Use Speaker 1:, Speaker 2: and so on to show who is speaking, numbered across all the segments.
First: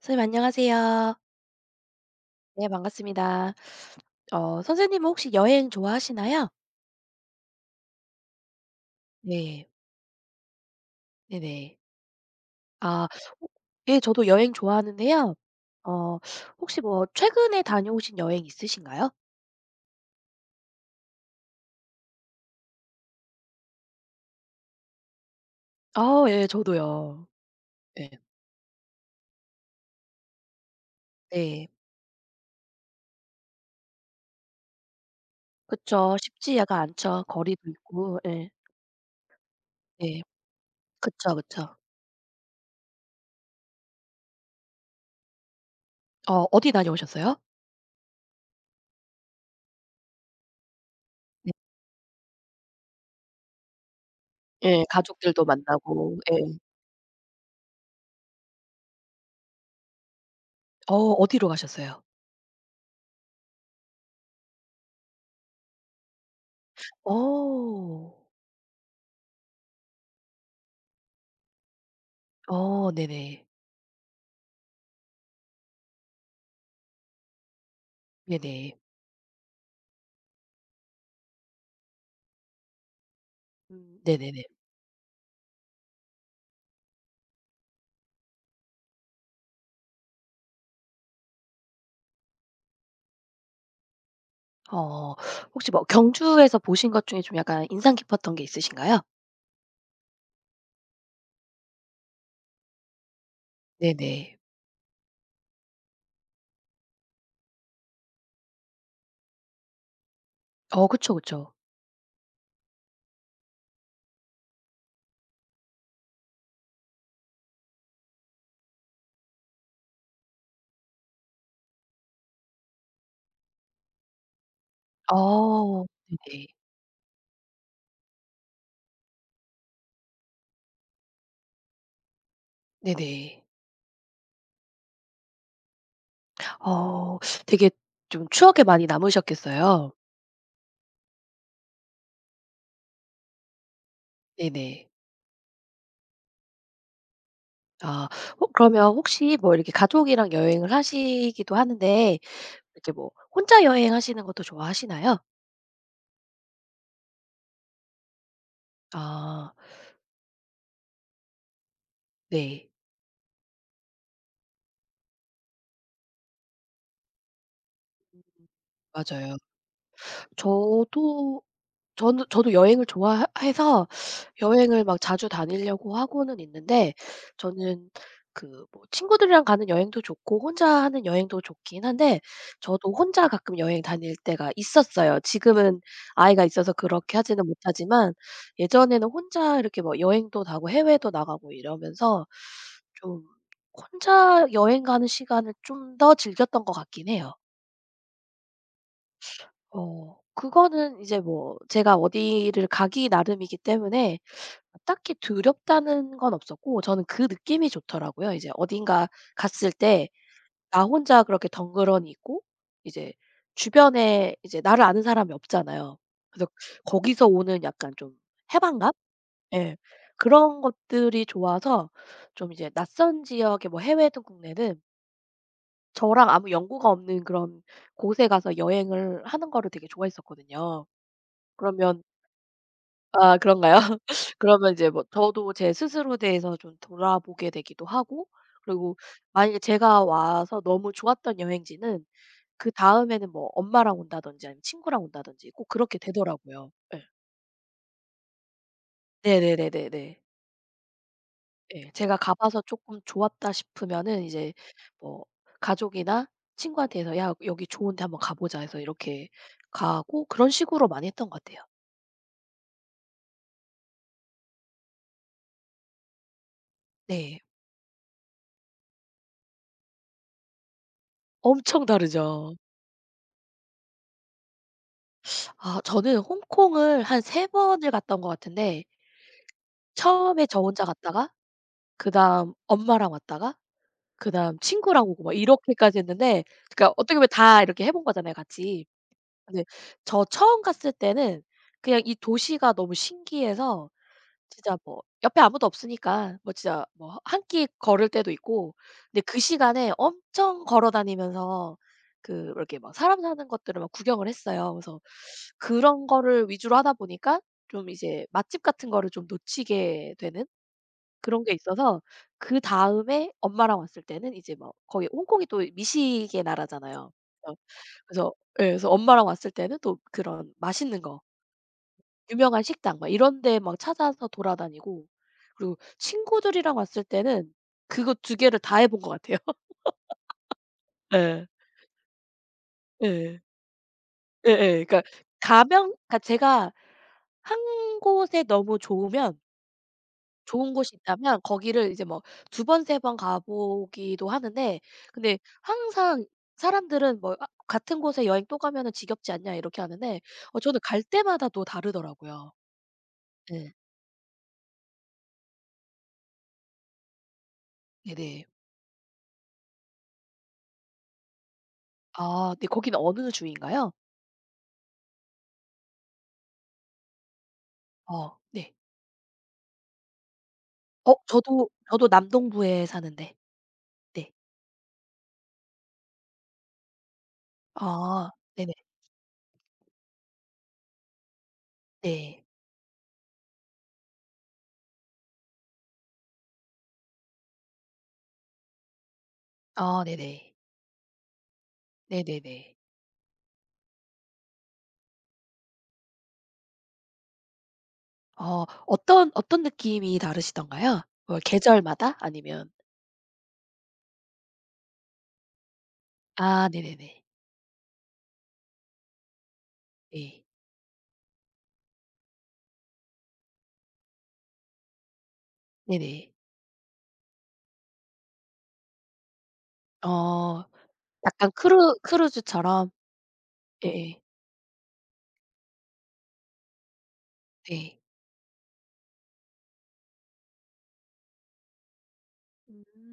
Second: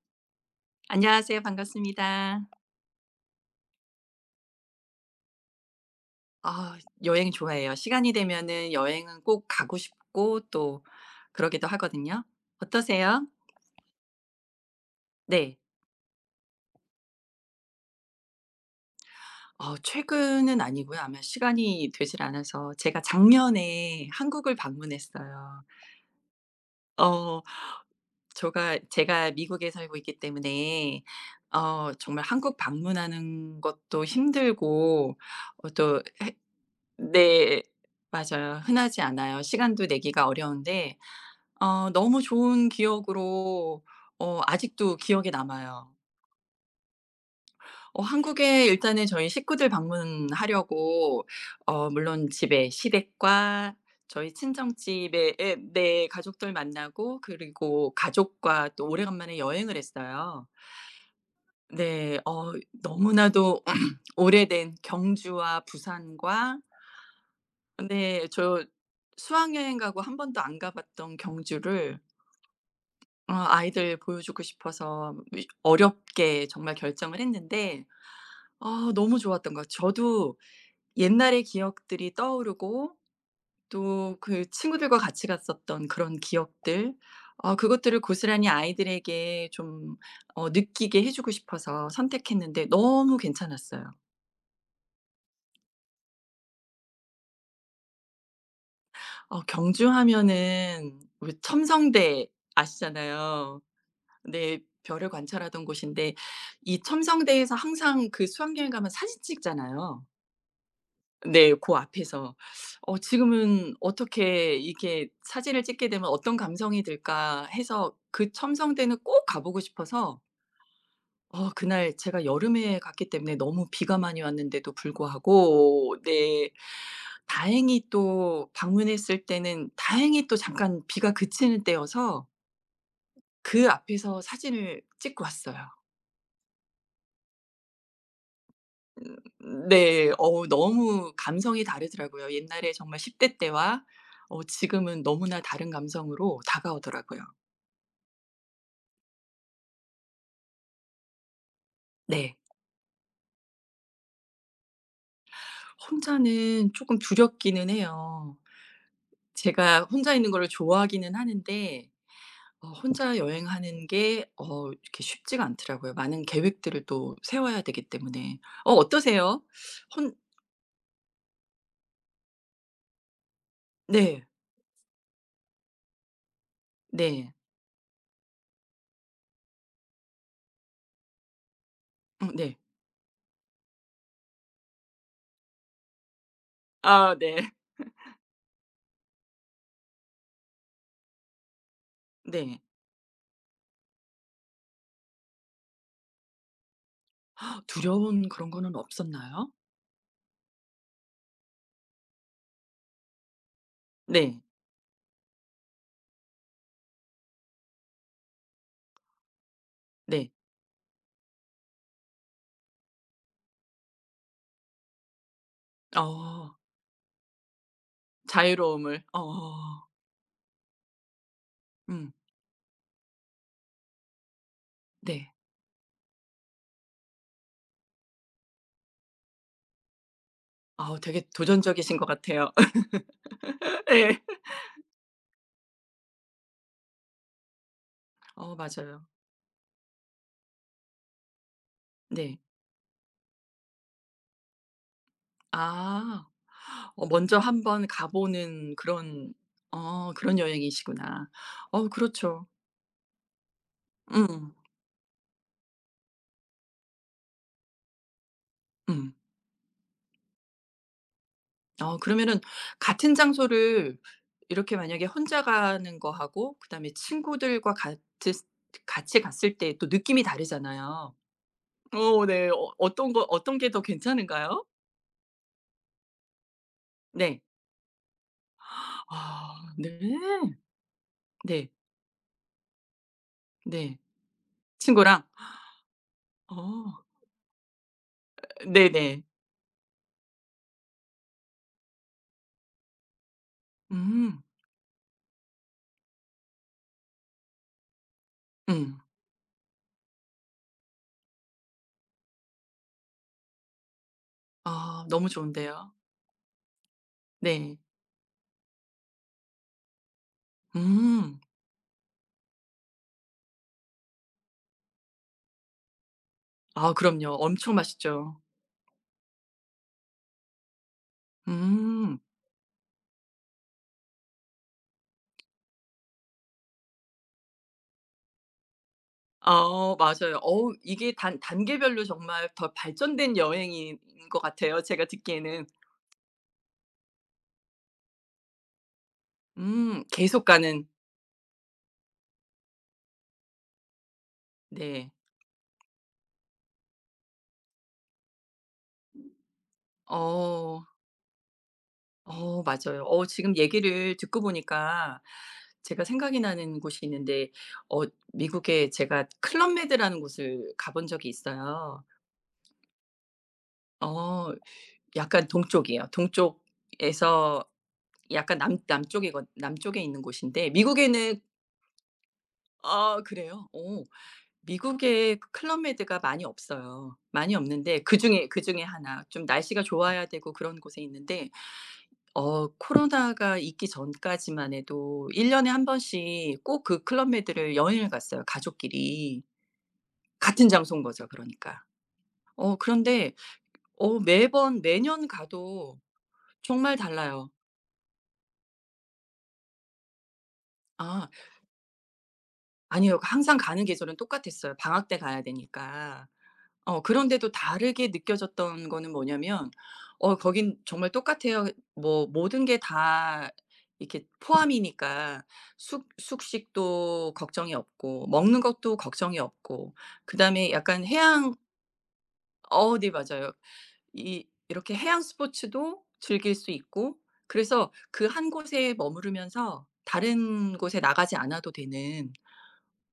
Speaker 1: 선생님 안녕하세요.
Speaker 2: 안녕하세요. 반갑습니다.
Speaker 1: 네, 반갑습니다. 선생님은 혹시 여행 좋아하시나요?
Speaker 2: 아 여행 좋아해요. 시간이 되면은 여행은 꼭
Speaker 1: 네.
Speaker 2: 가고 싶고 또 그러기도
Speaker 1: 네네.
Speaker 2: 하거든요.
Speaker 1: 아
Speaker 2: 어떠세요?
Speaker 1: 호 예, 저도 여행 좋아하는데요.
Speaker 2: 네.
Speaker 1: 어 혹시 뭐 최근에 다녀오신 여행 있으신가요?
Speaker 2: 최근은 아니고요. 아마 시간이 되질 않아서 제가 작년에 한국을 방문했어요.
Speaker 1: 예, 저도요.
Speaker 2: 어
Speaker 1: 예.
Speaker 2: 저가 제가 미국에 살고 있기 때문에
Speaker 1: 네.
Speaker 2: 정말 한국 방문하는 것도 힘들고 어 또
Speaker 1: 그쵸. 쉽지가 않죠.
Speaker 2: 네.
Speaker 1: 거리도 있고. 예.
Speaker 2: 맞아요. 흔하지 않아요. 시간도
Speaker 1: 네.
Speaker 2: 내기가 어려운데
Speaker 1: 그쵸, 그쵸.
Speaker 2: 너무 좋은 기억으로 아직도 기억에 남아요.
Speaker 1: 어디 다녀오셨어요?
Speaker 2: 한국에 일단은 저희 식구들 방문하려고
Speaker 1: 네.
Speaker 2: 물론 집에 시댁과 저희
Speaker 1: 예.
Speaker 2: 친정집에
Speaker 1: 가족들도
Speaker 2: 예 네
Speaker 1: 만나고, 예.
Speaker 2: 가족들 만나고 그리고 가족과 또 오래간만에 여행을 했어요.
Speaker 1: 어디로 가셨어요?
Speaker 2: 네. 너무나도 오래된 경주와 부산과
Speaker 1: 어.
Speaker 2: 네 저 수학여행 가고 한 번도 안 가 봤던 경주를
Speaker 1: 네네.
Speaker 2: 아이들 보여주고 싶어서 이 어렵게 정말 결정을 했는데
Speaker 1: 네네.
Speaker 2: 아 너무 좋았던 것 같아요. 저도 옛날의 기억들이 떠오르고 또
Speaker 1: 네네네.
Speaker 2: 그 친구들과 같이 갔었던 그런 기억들 아 그것들을 고스란히 아이들에게 좀 느끼게 해 주고 싶어서 선택했는데 너무 괜찮았어요.
Speaker 1: 어 혹시 뭐 경주에서 보신 것 중에 좀 약간 인상 깊었던 게 있으신가요?
Speaker 2: 경주 하면은 우리 첨성대 아시잖아요.
Speaker 1: 네네.
Speaker 2: 네. 별을 관찰하던 곳인데 이 첨성대에서 항상 그 수학여행 가면 사진 찍잖아요.
Speaker 1: 그쵸, 그쵸.
Speaker 2: 네. 그 앞에서. 지금은 어떻게 이렇게 사진을 찍게 되면 '어떤 감성이 들까?' 해서 그 첨성대는 꼭 가 보고 싶어서 그날 제가 여름에 갔기 때문에 너무 비가 많이 왔는데도 불구하고
Speaker 1: 네네.
Speaker 2: 네. 다행히 또 방문했을 때는 다행히 또 잠깐 비가 그치는 때여서
Speaker 1: 네네.
Speaker 2: 그 앞에서 사진을 찍고 왔어요.
Speaker 1: 어 되게 좀 추억에 많이 남으셨겠어요.
Speaker 2: 네. 너무 감성이 다르더라고요. 옛날에 정말 10대 때와
Speaker 1: 네네.
Speaker 2: 지금은 너무나 다른 감성으로 다가오더라고요.
Speaker 1: 아 호 그러면 혹시 뭐 이렇게 가족이랑 여행을 하시기도 하는데
Speaker 2: 네.
Speaker 1: 이렇게 뭐 혼자 여행하시는 것도 좋아하시나요?
Speaker 2: 혼자는 쪼끔 두렵기는 해요.
Speaker 1: 아
Speaker 2: 제가 혼자 있는 거를 좋아하기는 하는데
Speaker 1: 네.
Speaker 2: 혼자 여행하는 게 이렇게 쉽지가 않더라고요. 많은 계획들을 또 세워야 되기 때문에.
Speaker 1: 맞아요.
Speaker 2: 어떠세요? 혼
Speaker 1: 저도 저는 저도 여행을 좋아해서
Speaker 2: 네.
Speaker 1: 여행을 막 자주 다니려고 하고는 있는데,
Speaker 2: 네.
Speaker 1: 저는 그 뭐 친구들이랑 가는 여행도 좋고 혼자 하는 여행도 좋긴 한데,
Speaker 2: 네.
Speaker 1: 저도 혼자 가끔 여행 다닐 때가 있었어요. 지금은 아이가 있어서
Speaker 2: 아
Speaker 1: 그렇게
Speaker 2: 네.
Speaker 1: 하지는 못하지만, 예전에는 혼자 이렇게 뭐 여행도 가고 해외도 나가고 이러면서
Speaker 2: 네.
Speaker 1: 좀, 혼자 여행 가는 시간을 좀 더 즐겼던 것 같긴 해요.
Speaker 2: 두려운 그런 거는 없었나요?
Speaker 1: 그거는 이제 뭐 제가 어디를 가기 나름이기 때문에
Speaker 2: 네.
Speaker 1: 딱히 두렵다는 건 없었고, 저는 그 느낌이 좋더라고요. 이제 어딘가 갔을 때
Speaker 2: 네.
Speaker 1: 나 혼자 그렇게 덩그러니 있고, 이제 주변에 이제 나를 아는 사람이 없잖아요. 그래서
Speaker 2: 어.
Speaker 1: 거기서 오는 약간 좀 해방감?
Speaker 2: 자유로움을.
Speaker 1: 예.
Speaker 2: 어.
Speaker 1: 그런 것들이 좋아서
Speaker 2: 음.
Speaker 1: 좀 이제 낯선 지역에 뭐 해외든 국내든
Speaker 2: 네.
Speaker 1: 저랑 아무 연고가 없는 그런 곳에 가서 여행을 하는 거를 되게 좋아했었거든요.
Speaker 2: 아우 되게 도전적이신
Speaker 1: 그러면,
Speaker 2: 것 같아요.
Speaker 1: 그런가요?
Speaker 2: 예.
Speaker 1: 그러면 이제 뭐 저도 제 스스로에 대해서 좀 돌아보게 되기도 하고, 그리고
Speaker 2: 맞아요.
Speaker 1: 만약에 제가 와서 너무 좋았던 여행지는
Speaker 2: 네.
Speaker 1: 그다음에는 뭐 엄마랑 온다든지 아니면 친구랑 온다든지 꼭 그렇게
Speaker 2: 아.
Speaker 1: 되더라고요. 예.
Speaker 2: 먼저 한번 가 보는 그런
Speaker 1: 네네네네네.
Speaker 2: 어 그런 여행이시구나.
Speaker 1: 예. 제가 가
Speaker 2: 그렇죠.
Speaker 1: 봐서 조금 좋았다 싶으면은 이제
Speaker 2: 음.
Speaker 1: 뭐 가족이나 친구한테 해서 "야, 여기 좋은데 한번 가 보자." 해서
Speaker 2: 음.
Speaker 1: 이렇게 가고, 그런 식으로 많이 했던 것 같아요.
Speaker 2: 그러면은 같은 장소를 이렇게 만약에 혼자 가는 거하고 그다음에
Speaker 1: 네.
Speaker 2: 친구들과 같으 같이 갔을 때 또 느낌이 다르잖아요.
Speaker 1: 엄청
Speaker 2: 네.
Speaker 1: 다르죠.
Speaker 2: 어떤 게 더 괜찮은가요?
Speaker 1: 저는 홍콩을 한
Speaker 2: 네.
Speaker 1: 3번 번을 갔던 것 같은데
Speaker 2: 아 네.
Speaker 1: 처음에 저 혼자 갔다가
Speaker 2: 네.
Speaker 1: 그다음 엄마랑 왔다가
Speaker 2: 네.
Speaker 1: 그다음 친구랑 오고
Speaker 2: 친구랑?
Speaker 1: 막 이렇게까지 했는데, 그러니까
Speaker 2: 어
Speaker 1: 어떻게 보면 다 이렇게 해본 거잖아요, 같이.
Speaker 2: 네네.
Speaker 1: 근데 저 처음 갔을 때는 그냥 이 도시가 너무 신기해서
Speaker 2: 음.
Speaker 1: 진짜 뭐 옆에 아무도 없으니까 뭐, 진짜 뭐 한 끼 걸을 때도 있고,
Speaker 2: 음.
Speaker 1: 근데 그 시간에 엄청 걸어 다니면서 그, 이렇게 막 사람 사는 것들을 막 구경을 했어요. 그래서
Speaker 2: 아 너무 좋은데요.
Speaker 1: 그런 거를 위주로 하다 보니까
Speaker 2: 네.
Speaker 1: 좀 이제 맛집 같은 거를 좀 놓치게 되는
Speaker 2: 음.
Speaker 1: 그런 게 있어서, 그다음에 엄마랑 왔을 때는 이제 뭐, 거기 홍콩이 또 미식의
Speaker 2: 아
Speaker 1: 나라잖아요.
Speaker 2: 그럼요.
Speaker 1: 그래서
Speaker 2: 엄청
Speaker 1: 그래서
Speaker 2: 맛있죠.
Speaker 1: 예, 그래서 엄마랑 왔을 때는 또 그런 맛있는 거,
Speaker 2: 음.
Speaker 1: 유명한 식당 막 이런 데 막 찾아서 돌아다니고, 그리고 친구들이랑 왔을 때는 그거 두 개를 다 해본 것 같아요.
Speaker 2: 맞아요. 어우 이게 단
Speaker 1: 예.
Speaker 2: 단계별로 정말 더 발전된
Speaker 1: 예.
Speaker 2: 여행인 것 같아요
Speaker 1: 예예. 그러니까
Speaker 2: 제가 듣기에는.
Speaker 1: 가면, 그러니까 제가 한 곳에 너무 좋으면,
Speaker 2: 계속
Speaker 1: 좋은
Speaker 2: 가는.
Speaker 1: 곳이 있다면 거기를 이제 뭐 두 번 세 번 가 보기도 하는데,
Speaker 2: 네.
Speaker 1: 근데 항상 사람들은 뭐 아 "같은 곳에 여행 또 가면은 지겹지 않냐." 이렇게 하는데, 저는
Speaker 2: 어.
Speaker 1: 갈 때마다 또 다르더라고요.
Speaker 2: 맞아요. 지금
Speaker 1: 네,
Speaker 2: 얘기를 듣고 보니까 제가 생각이 나는 곳이 있는데 어
Speaker 1: 네네.
Speaker 2: 미국에 제가 클럽메드라는 곳을 가본 적이 있어요.
Speaker 1: 네. 거기는 어느 주인가요?
Speaker 2: 어 약간 동쪽이에요. 동쪽에서 약간
Speaker 1: 네.
Speaker 2: 남 남쪽에 남쪽에 있는 곳인데
Speaker 1: 어
Speaker 2: 미국에는
Speaker 1: 저도 저도 남동부에
Speaker 2: 아
Speaker 1: 사는데.
Speaker 2: 그래요? 어.
Speaker 1: 네.
Speaker 2: 미국에 그 클럽메드가 많이 없어요. 많이 없는데
Speaker 1: 아
Speaker 2: 그중에
Speaker 1: 네네.
Speaker 2: 그중에 하나 좀 날씨가 좋아야 되고 그런 곳에 있는데
Speaker 1: 네.
Speaker 2: 코로나가 있기 전까지만 해도 1 년에 한 번씩 꼭 그 클럽 메드를 여행을 갔어요 가족끼리.
Speaker 1: 네네.
Speaker 2: 같은 장소인 거죠 그러니까.
Speaker 1: 네네네.
Speaker 2: 그런데 매번 매년 가도 정말 달라요.
Speaker 1: 어 어떤 느낌이 다르시던가요?
Speaker 2: 아
Speaker 1: 뭐 계절마다, 아니면,
Speaker 2: 아니요. 항상 가는 계절은 똑같았어요 방학 때 가야 되니까.
Speaker 1: 네네네.
Speaker 2: 그런데도 다르게 느껴졌던 거는 뭐냐면
Speaker 1: 네.
Speaker 2: 거긴 정말 똑같아요. 뭐 모든 게 다 이렇게 포함이니까 숙
Speaker 1: 네네.
Speaker 2: 숙식도 걱정이 없고 먹는 것도 걱정이 없고
Speaker 1: 어
Speaker 2: 그다음에 약간
Speaker 1: 약간
Speaker 2: 해양
Speaker 1: 크루즈처럼?
Speaker 2: 네 맞아요.
Speaker 1: 예예.
Speaker 2: 이 이렇게 해양 스포츠도 즐길 수 있고 그래서
Speaker 1: 네.
Speaker 2: 그 한 곳에 머무르면서 다른 곳에 나가지 않아도 되는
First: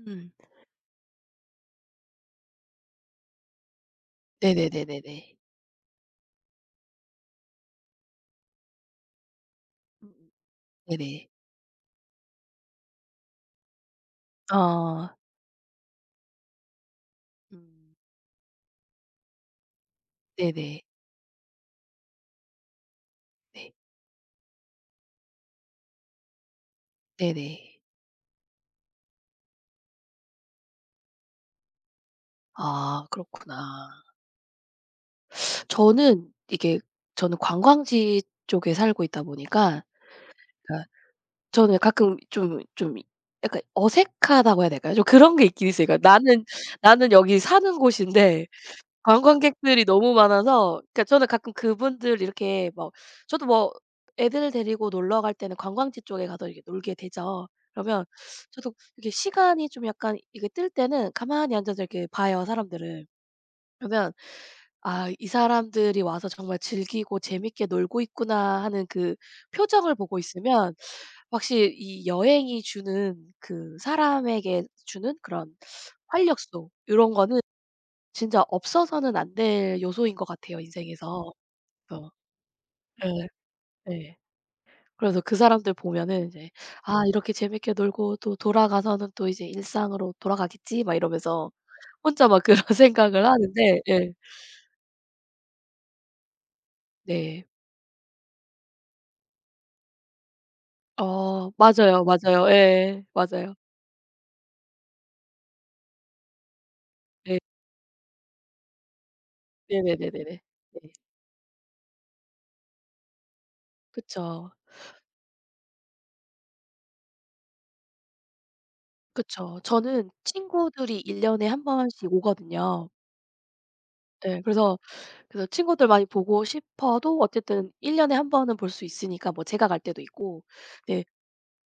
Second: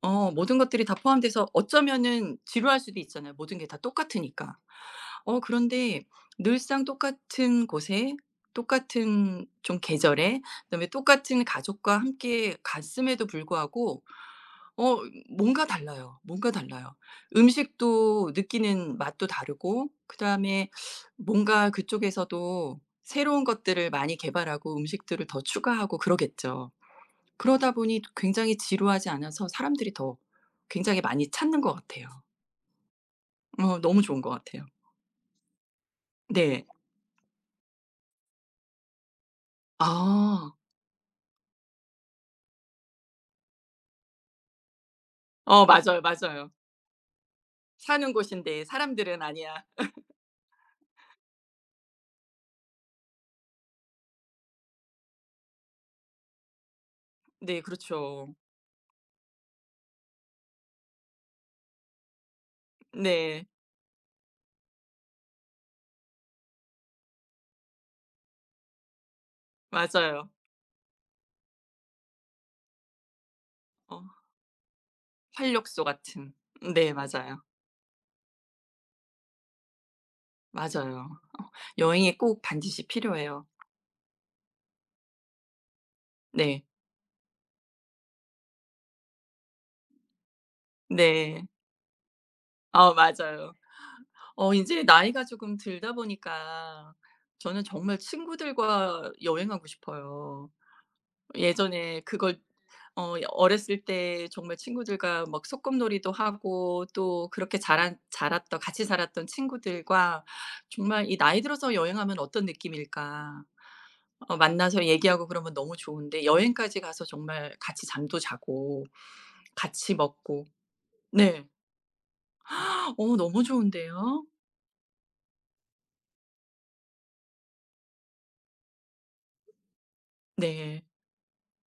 Speaker 1: 음.
Speaker 2: 모든 것들이 다 포함돼서 어쩌면은 지루할 수도 있잖아요, 모든 게 다 똑같으니까.
Speaker 1: 네네네네네.
Speaker 2: 그런데 늘상 똑같은 곳에 똑같은 좀
Speaker 1: 음음.
Speaker 2: 계절에 그다음에
Speaker 1: 네네.
Speaker 2: 똑같은 가족과 함께 갔음에도 불구하고 어
Speaker 1: 어.
Speaker 2: 뭔가 달라요. 뭔가 달라요.
Speaker 1: 음.
Speaker 2: 음식도 느끼는 맛도 다르고 그다음에
Speaker 1: 네네.
Speaker 2: 뭔가 그쪽에서도 새로운
Speaker 1: 네.
Speaker 2: 것들을 많이 개발하고 음식들을 더 추가하고 그러겠죠. 그러다
Speaker 1: 네네.
Speaker 2: 보니 굉장히 지루하지 않아서 사람들이 더 굉장히 많이 찾는 것 같아요.
Speaker 1: 그렇구나.
Speaker 2: 너무 좋은 것 같아요.
Speaker 1: 저는
Speaker 2: 네.
Speaker 1: 이게 저는 관광지 쪽에 살고 있다 보니까,
Speaker 2: 아.
Speaker 1: 그러니까 저는 가끔 좀 약간 어색하다고 해야 될까요? 좀 그런 게 있긴 있어요.
Speaker 2: 맞아요,
Speaker 1: 그러니까 나는
Speaker 2: 맞아요.
Speaker 1: 나는 여기 사는
Speaker 2: 사는
Speaker 1: 곳인데
Speaker 2: 곳인데 사람들은 아니야.
Speaker 1: 관광객들이 너무 많아서, 그러니까 저는 가끔 그분들 이렇게 막, 저도 뭐 애들 데리고 놀러 갈 때는 관광지 쪽에 가서 이렇게 놀게 되죠.
Speaker 2: 네
Speaker 1: 그러면
Speaker 2: 그렇죠.
Speaker 1: 저도 이렇게 시간이 좀 약간 이게 뜰 때는 가만히 앉아서 이렇게 봐요, 사람들을.
Speaker 2: 네.
Speaker 1: 그러면 '아, 이 사람들이 와서 정말 즐기고 재밌게 놀고 있구나.' 하는 그 표정을 보고
Speaker 2: 맞아요.
Speaker 1: 있으면, 확실히 이 여행이 주는, 그
Speaker 2: 어
Speaker 1: 사람에게 주는 그런
Speaker 2: 활력소 같은.
Speaker 1: 활력소,
Speaker 2: 네
Speaker 1: 이런 거는
Speaker 2: 맞아요.
Speaker 1: 진짜 없어서는 안 될 요소인 것 같아요,
Speaker 2: 맞아요.
Speaker 1: 인생에서. 그래서
Speaker 2: 여행이 꼭 반드시
Speaker 1: 예.
Speaker 2: 필요해요.
Speaker 1: 예. 그래서 그 사람들 보면은 이제
Speaker 2: 네.
Speaker 1: '아, 이렇게 재밌게 놀고 또 돌아가서는 또 이제 일상으로 돌아가겠지.' 막
Speaker 2: 네.
Speaker 1: 이러면서 혼자 막 그런 생각을
Speaker 2: 맞아요.
Speaker 1: 하는데, 예.
Speaker 2: 인제 나이가 조금 들다 보니까
Speaker 1: 네.
Speaker 2: 저는 정말 친구들과 여행하고 싶어요. 예전에
Speaker 1: 맞아요,
Speaker 2: 그걸
Speaker 1: 맞아요. 예. 맞아요.
Speaker 2: 어렸을 때 정말 친구들과 막 소꿉놀이도 하고 또
Speaker 1: 네.
Speaker 2: 그렇게 자란 자랐던 같이 살았던
Speaker 1: 네네네네네.
Speaker 2: 친구들과
Speaker 1: 네.
Speaker 2: 정말 이 나이 들어서 여행하면 어떤 느낌일까?
Speaker 1: 그쵸.
Speaker 2: 만나서 얘기하고 그러면 너무 좋은데 여행까지 가서 정말 같이 잠도 자고
Speaker 1: 그쵸.
Speaker 2: 같이
Speaker 1: 저는
Speaker 2: 먹고
Speaker 1: 친구들이 1년 년에
Speaker 2: 네.
Speaker 1: 한 번씩 오거든요.
Speaker 2: 너무 좋은데요.
Speaker 1: 예. 그래서 친구들 많이 보고 싶어도 어쨌든 1년 년에 한 번은 볼 수 있으니까 뭐 제가 갈 때도 있고,
Speaker 2: 네.
Speaker 1: 네.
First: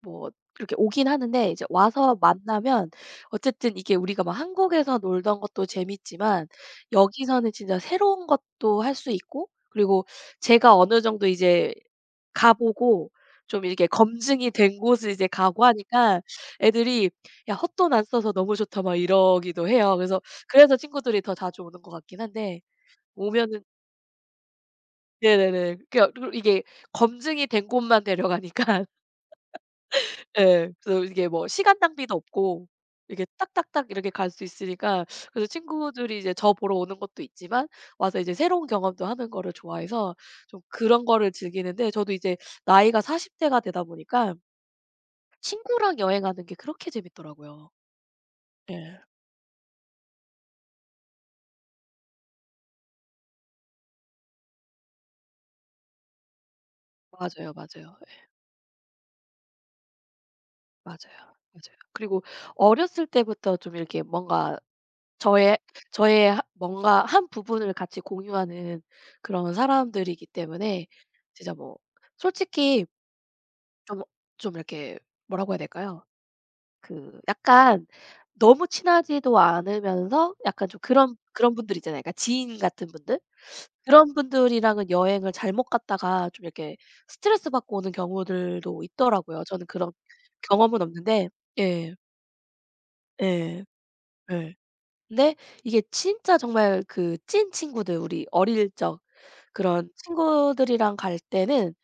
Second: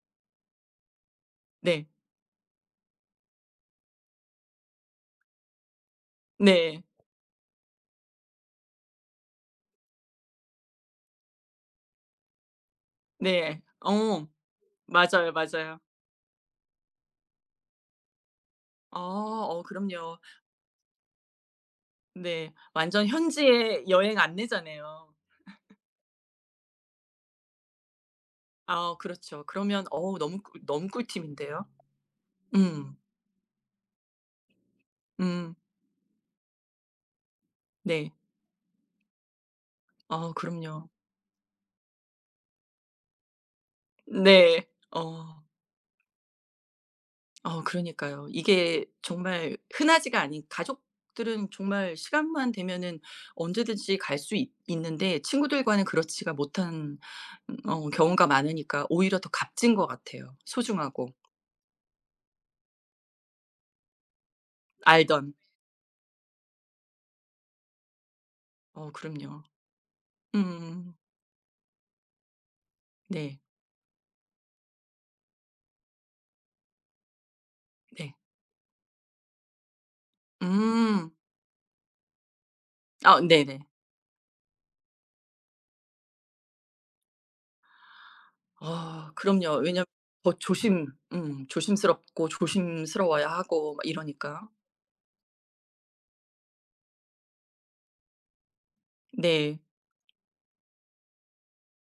Speaker 1: 뭐 이렇게 오긴 하는데 이제
Speaker 2: 네.
Speaker 1: 와서 만나면, 어쨌든 이게 우리가 막 한국에서 놀던 것도 재밌지만
Speaker 2: 네.
Speaker 1: 여기서는 진짜 새로운 것도 할 수 있고, 그리고 제가 어느 정도 이제 가 보고
Speaker 2: 네.
Speaker 1: 좀 이렇게 검증이 된 곳을 이제
Speaker 2: 맞아요,
Speaker 1: 가고
Speaker 2: 맞아요.
Speaker 1: 하니까 애들이 "야, 헛돈 안 써서 너무 좋다." 막
Speaker 2: 어.
Speaker 1: 이러기도 해요.
Speaker 2: 그럼요.
Speaker 1: 그래서 친구들이 더 자주 오는 것 같긴
Speaker 2: 네.
Speaker 1: 한데,
Speaker 2: 완전
Speaker 1: 오면은
Speaker 2: 현지의 여행 안내자네요.
Speaker 1: 네네네. 그러니까 이게 검증이 된 곳만 데려가니까,
Speaker 2: 아 그렇죠. 그러면 어우 너무 꿀
Speaker 1: 예.
Speaker 2: 너무
Speaker 1: 그래서 이게 뭐
Speaker 2: 꿀팁인데요.
Speaker 1: 시간 낭비도 없고,
Speaker 2: 음.
Speaker 1: 이게 딱딱딱 이렇게 갈 수 있으니까, 그래서
Speaker 2: 음.
Speaker 1: 친구들이 이제 저 보러 오는 것도 있지만
Speaker 2: 네.
Speaker 1: 와서 이제 새로운 경험도 하는 거를 좋아해서
Speaker 2: 어,
Speaker 1: 좀
Speaker 2: 그럼요.
Speaker 1: 그런 거를 즐기는데, 저도 이제 나이가 40대 대가 되다 보니까
Speaker 2: 네. 어.
Speaker 1: 친구랑 여행하는 게 그렇게 재밌더라고요.
Speaker 2: 그러니까요. 이게
Speaker 1: 예.
Speaker 2: 정말 흔하지가 않은 가족들은 정말 시간만 되면은 언제든지 갈 수 있 있는데 친구들과는 그렇지가 못한
Speaker 1: 맞아요, 맞아요. 예.
Speaker 2: 경우가 많으니까 오히려 더 값진 것 같아요,
Speaker 1: 맞아요.
Speaker 2: 소중하고.
Speaker 1: 맞아요. 그리고 어렸을 때부터 좀 이렇게 뭔가
Speaker 2: 알던.
Speaker 1: 저의 저의 하 뭔가 한 부분을 같이 공유하는
Speaker 2: 그럼요.
Speaker 1: 그런 사람들이기 때문에
Speaker 2: 음음.
Speaker 1: 진짜 뭐, 솔직히
Speaker 2: 네.
Speaker 1: 좀 좀 이렇게, 뭐라고 해야 될까요? 그 약간
Speaker 2: 네.
Speaker 1: 너무 친하지도 않으면서 약간 좀,
Speaker 2: 음.
Speaker 1: 그런 분들 있잖아요. 그러니까 지인 같은 분들?
Speaker 2: 아 네네.
Speaker 1: 그런 분들이랑은 여행을 잘못 갔다가 좀 이렇게 스트레스 받고 오는 경우들도
Speaker 2: 아
Speaker 1: 있더라고요.
Speaker 2: 그럼요.
Speaker 1: 저는
Speaker 2: 왜냐면
Speaker 1: 그런
Speaker 2: 더
Speaker 1: 경험은
Speaker 2: 조심
Speaker 1: 없는데.
Speaker 2: 음
Speaker 1: 예.
Speaker 2: 조심스럽고 조심스러워야
Speaker 1: 예.
Speaker 2: 하고 막 이러니까.
Speaker 1: 예. 근데 이게 진짜 정말 그 찐 친구들, 우리 어릴 적
Speaker 2: 네.
Speaker 1: 그런 친구들이랑 갈 때는,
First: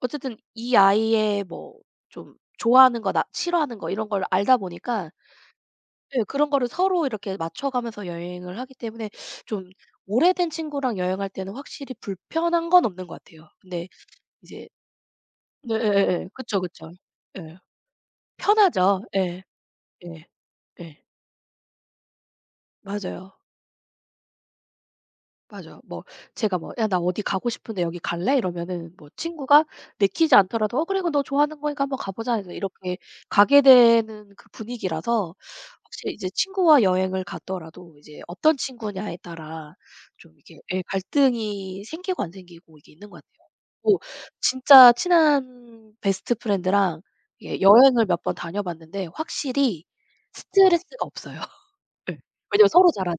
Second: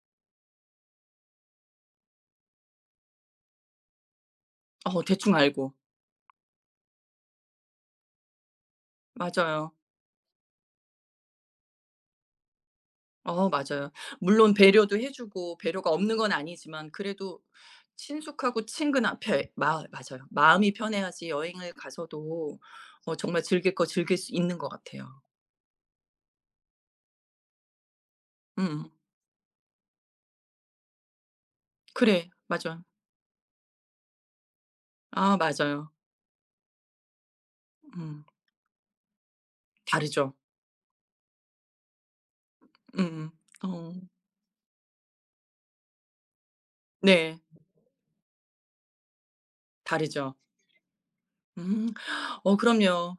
Speaker 1: 어쨌든 이 아이의 뭐 좀 좋아하는 거나 싫어하는 거 이런 걸 알다 보니까,
Speaker 2: 대충 알고.
Speaker 1: 예, 그런 거를 서로 이렇게 맞춰가면서 여행을 하기 때문에 좀,
Speaker 2: 맞아요.
Speaker 1: 오래된 친구랑 여행할 때는 확실히 불편한 건 없는 것 같아요. 근데
Speaker 2: 맞아요. 물론
Speaker 1: 이제
Speaker 2: 배려도 해 주고 배려가 없는
Speaker 1: 네예예예.
Speaker 2: 건
Speaker 1: 그쵸, 그쵸.
Speaker 2: 아니지만 그래도
Speaker 1: 예.
Speaker 2: 친숙하고
Speaker 1: 편하죠.
Speaker 2: 친근한 편.
Speaker 1: 예.
Speaker 2: 마
Speaker 1: 예.
Speaker 2: 맞아요. 마음이
Speaker 1: 예.
Speaker 2: 편해야지 여행을 가서도
Speaker 1: 맞아요.
Speaker 2: 정말 즐길 수 있는 것 같아요.
Speaker 1: 맞아요. 뭐, 제가 뭐 "야, 나 어디 가고 싶은데 여기 갈래?"
Speaker 2: 음
Speaker 1: 이러면은 뭐 친구가 내키지 않더라도 "어, 그래, 그거 너 좋아하는 거니까 한번 가
Speaker 2: 그래.
Speaker 1: 보자." 해서
Speaker 2: 맞아.
Speaker 1: 이렇게 가게 되는 그 분위기라서
Speaker 2: 아 맞아요.
Speaker 1: 확실히 이제 친구와 여행을 갔더라도 이제
Speaker 2: 음.
Speaker 1: 어떤 친구냐에 따라 좀
Speaker 2: 다르죠.
Speaker 1: 이게, 예, 갈등이 생기고 안 생기고 이게 있는 것
Speaker 2: 음
Speaker 1: 같아요.
Speaker 2: 어.
Speaker 1: 뭐 진짜 친한 베스트 프렌드랑
Speaker 2: 네.
Speaker 1: 이게 여행을 몇 번 다녀봤는데 확실히
Speaker 2: 다르죠.
Speaker 1: 스트레스가 없어요.
Speaker 2: 음.
Speaker 1: 예. 왜냐면 서로 잘
Speaker 2: 그럼요.
Speaker 1: 아니까.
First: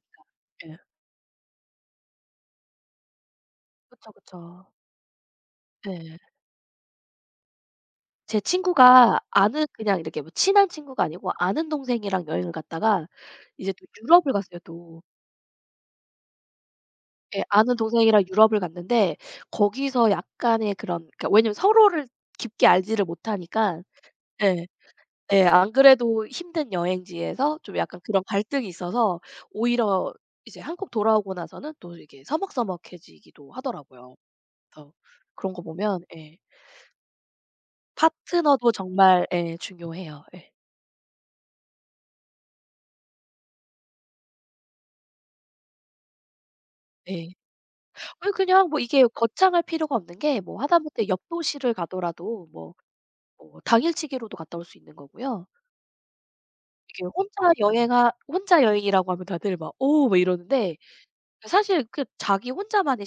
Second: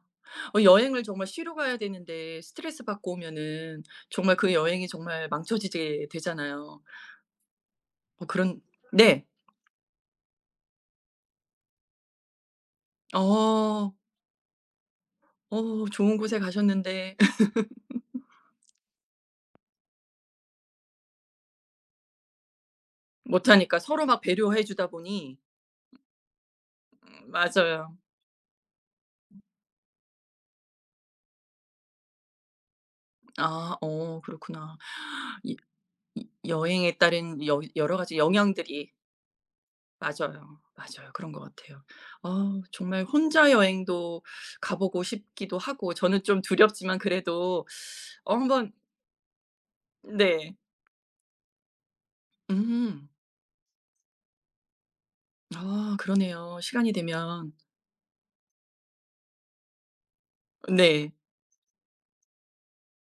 Speaker 1: 예.
Speaker 2: 여행을 정말 쉬러 가야 되는데 스트레스 받고 오면은
Speaker 1: 그쵸,
Speaker 2: 정말 그
Speaker 1: 그쵸.
Speaker 2: 여행이 정말 망쳐지게
Speaker 1: 예.
Speaker 2: 되잖아요. 어
Speaker 1: 제
Speaker 2: 그런
Speaker 1: 친구가
Speaker 2: 네.
Speaker 1: 아는, 그냥 이렇게 뭐 친한 친구가 아니고 아는 동생이랑 여행을 갔다가 이제 또
Speaker 2: 어.
Speaker 1: 유럽을 갔어요, 또.
Speaker 2: 좋은 곳에 가셨는데
Speaker 1: 예, 아는 동생이랑 유럽을 갔는데 거기서 약간의 그런, 그러니까 왜냐면 서로를 깊게 알지를
Speaker 2: 못하니까
Speaker 1: 못하니까.
Speaker 2: 서로 막 배려해
Speaker 1: 예.
Speaker 2: 주다 보니
Speaker 1: 예, 안 그래도 힘든 여행지에서 좀
Speaker 2: 맞아요.
Speaker 1: 약간 그런 갈등이 있어서 오히려 이제 한국 돌아오고 나서는 또 이게 서먹서먹해지기도
Speaker 2: 아
Speaker 1: 하더라고요.
Speaker 2: 그렇구나.
Speaker 1: 그래서 그런
Speaker 2: 이
Speaker 1: 거 보면,
Speaker 2: 이
Speaker 1: 예,
Speaker 2: 여행에 따른 여 여러 가지
Speaker 1: 파트너도
Speaker 2: 영향들이
Speaker 1: 정말, 예, 중요해요. 예.
Speaker 2: 맞아요. 맞아요. 그런 것 같아요. 아 정말 혼자 여행도 가 보고 싶기도 하고 저는 좀 두렵지만
Speaker 1: 예.
Speaker 2: 그래도
Speaker 1: 그냥
Speaker 2: 한번
Speaker 1: 뭐 이게 거창할 필요가 없는 게,
Speaker 2: 네.
Speaker 1: 뭐 하다못해 옆 도시를 가더라도 뭐
Speaker 2: 음.
Speaker 1: 당일치기로도 갔다 올 수 있는 거고요.
Speaker 2: 아 그러네요. 시간이
Speaker 1: 이게 혼자
Speaker 2: 되면
Speaker 1: 여행하 혼자 여행이라고 하면 다들 막 "오." 막 이러는데,
Speaker 2: 네.
Speaker 1: 사실 그 자기 혼자만의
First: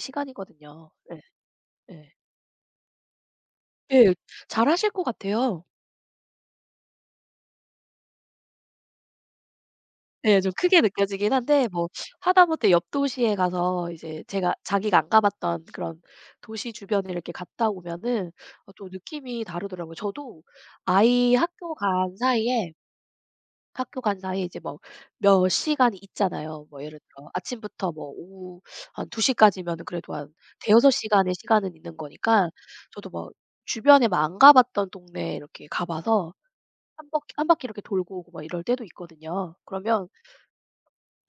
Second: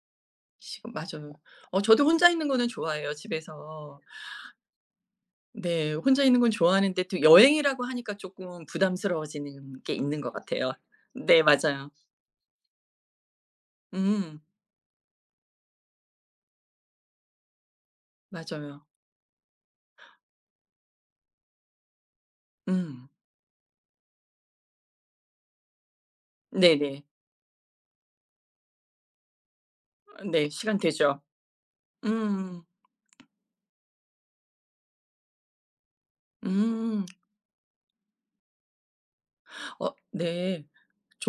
Speaker 2: 시
Speaker 1: 시간이거든요. 예.
Speaker 2: 맞아요. 저도
Speaker 1: 예.
Speaker 2: 혼자 있는 거는 좋아해요, 집에서.
Speaker 1: 예. 잘하실 것 같아요.
Speaker 2: 네. 혼자 있는 건 좋아하는데 또 여행이라고 하니까 조금 부담스러워지는 게 있는 것
Speaker 1: 예. 좀
Speaker 2: 같아요.
Speaker 1: 크게 느껴지긴
Speaker 2: 네
Speaker 1: 한데, 뭐
Speaker 2: 맞아요.
Speaker 1: 하다못해 옆 도시에 가서 이제
Speaker 2: 음
Speaker 1: 제가 자기가 안 가 봤던 그런 도시 주변을 이렇게 갔다 오면은
Speaker 2: 맞아요.
Speaker 1: 또 느낌이 다르더라고요. 저도 아이 학교 간 사이에
Speaker 2: 음.
Speaker 1: 학교 간 사이에 이제 뭐 몇 시간이 있잖아요. 뭐 예를
Speaker 2: 네네.
Speaker 1: 들어 아침부터 뭐 오후 한 2시 시까지면은 그래도 한
Speaker 2: 네. 시간
Speaker 1: 대여섯
Speaker 2: 되죠.
Speaker 1: 시간의 시간은 있는 거니까,
Speaker 2: 음.
Speaker 1: 저도 뭐 주변에 막 안 가 봤던 동네에 이렇게 가 봐서
Speaker 2: 음.
Speaker 1: 한 바퀴 한 바퀴 이렇게 돌고 오고 막 이럴 때도 있거든요.
Speaker 2: 어
Speaker 1: 그러면
Speaker 2: 네.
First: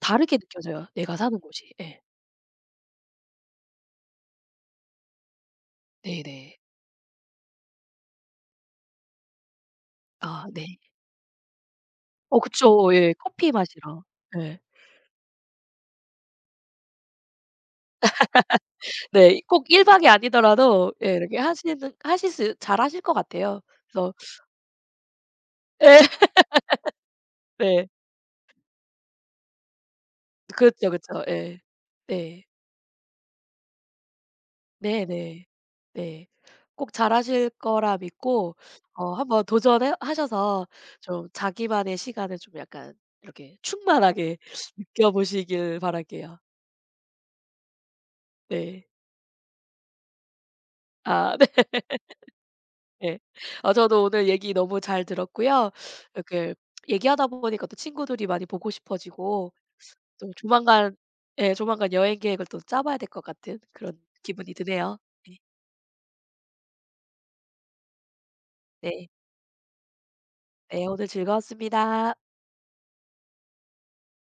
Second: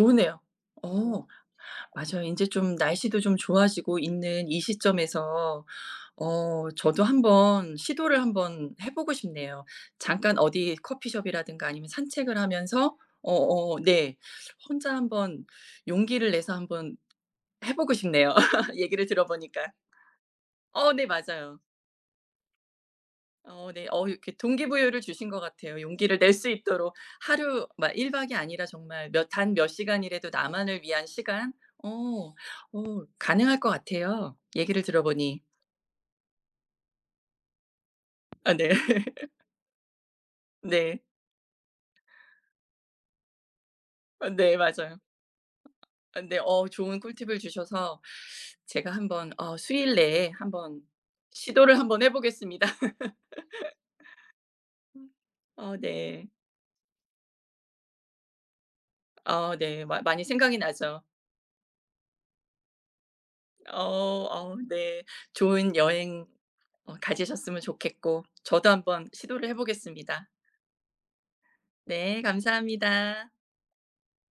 Speaker 1: 다르게 느껴져요, 내가
Speaker 2: 어
Speaker 1: 사는 곳이. 예.
Speaker 2: 맞아요. 이제 좀 날씨도 좀 좋아지고 있는 이 시점에서
Speaker 1: 네네.
Speaker 2: 저도 한번 시도를 한번 해 보고 싶네요. 잠깐 어디
Speaker 1: 네.
Speaker 2: 커피숍이라든가 아니면 산책을
Speaker 1: 그쵸.
Speaker 2: 하면서
Speaker 1: 예. 커피
Speaker 2: 어어
Speaker 1: 마시러.
Speaker 2: 네.
Speaker 1: 예.
Speaker 2: 혼자 한번 용기를 내서 한번 해 보고 싶네요, 얘기를 들어
Speaker 1: 네.
Speaker 2: 보니까.
Speaker 1: 꼭 1박 박이 아니더라도,
Speaker 2: 네
Speaker 1: 예, 이렇게
Speaker 2: 맞아요.
Speaker 1: 하시는 하실 수, 잘하실 것 같아요.
Speaker 2: 네.
Speaker 1: 그래서
Speaker 2: 이렇게 동기부여를 주신 것 같아요.
Speaker 1: 예.
Speaker 2: 용기를 낼 수 있도록 하루
Speaker 1: 네.
Speaker 2: 막 1 박이 아니라 정말 몇 시간이라도 나만을
Speaker 1: 그렇죠,
Speaker 2: 위한
Speaker 1: 그렇죠.
Speaker 2: 시간.
Speaker 1: 예.
Speaker 2: 어.
Speaker 1: 네.
Speaker 2: 가능할 것 같아요, 얘기를 들어
Speaker 1: 네네.
Speaker 2: 보니.
Speaker 1: 네. 네. 꼭 잘하실 거라
Speaker 2: 아
Speaker 1: 믿고
Speaker 2: 네.
Speaker 1: 한번 도전해 하셔서
Speaker 2: 네.
Speaker 1: 좀 자기만의 시간을 좀 약간 이렇게
Speaker 2: 아
Speaker 1: 충만하게
Speaker 2: 네 맞아요.
Speaker 1: 느껴보시길
Speaker 2: 아
Speaker 1: 바랄게요.
Speaker 2: 네. 좋은 꿀팁을 주셔서
Speaker 1: 네.
Speaker 2: 제가 한번 수일 내에 한번
Speaker 1: 네.
Speaker 2: 시도를 한번 해 보겠습니다.
Speaker 1: 예. 저도 오늘 얘기 너무 잘 들었고요.
Speaker 2: 네.
Speaker 1: 이렇게 얘기하다 보니까 또 친구들이 많이 보고 싶어지고,
Speaker 2: 네. 마 많이
Speaker 1: 또
Speaker 2: 생각이
Speaker 1: 조만간,
Speaker 2: 나죠.
Speaker 1: 예, 조만간 여행 계획을 또 짜 봐야 될 것 같은
Speaker 2: 어
Speaker 1: 그런 기분이 드네요.
Speaker 2: 네.
Speaker 1: 네.
Speaker 2: 좋은 여행 가지셨으면 좋겠고 저도
Speaker 1: 네.
Speaker 2: 한번 시도를 해 보겠습니다.
Speaker 1: 네. 오늘 즐거웠습니다.
Speaker 2: 네 감사합니다.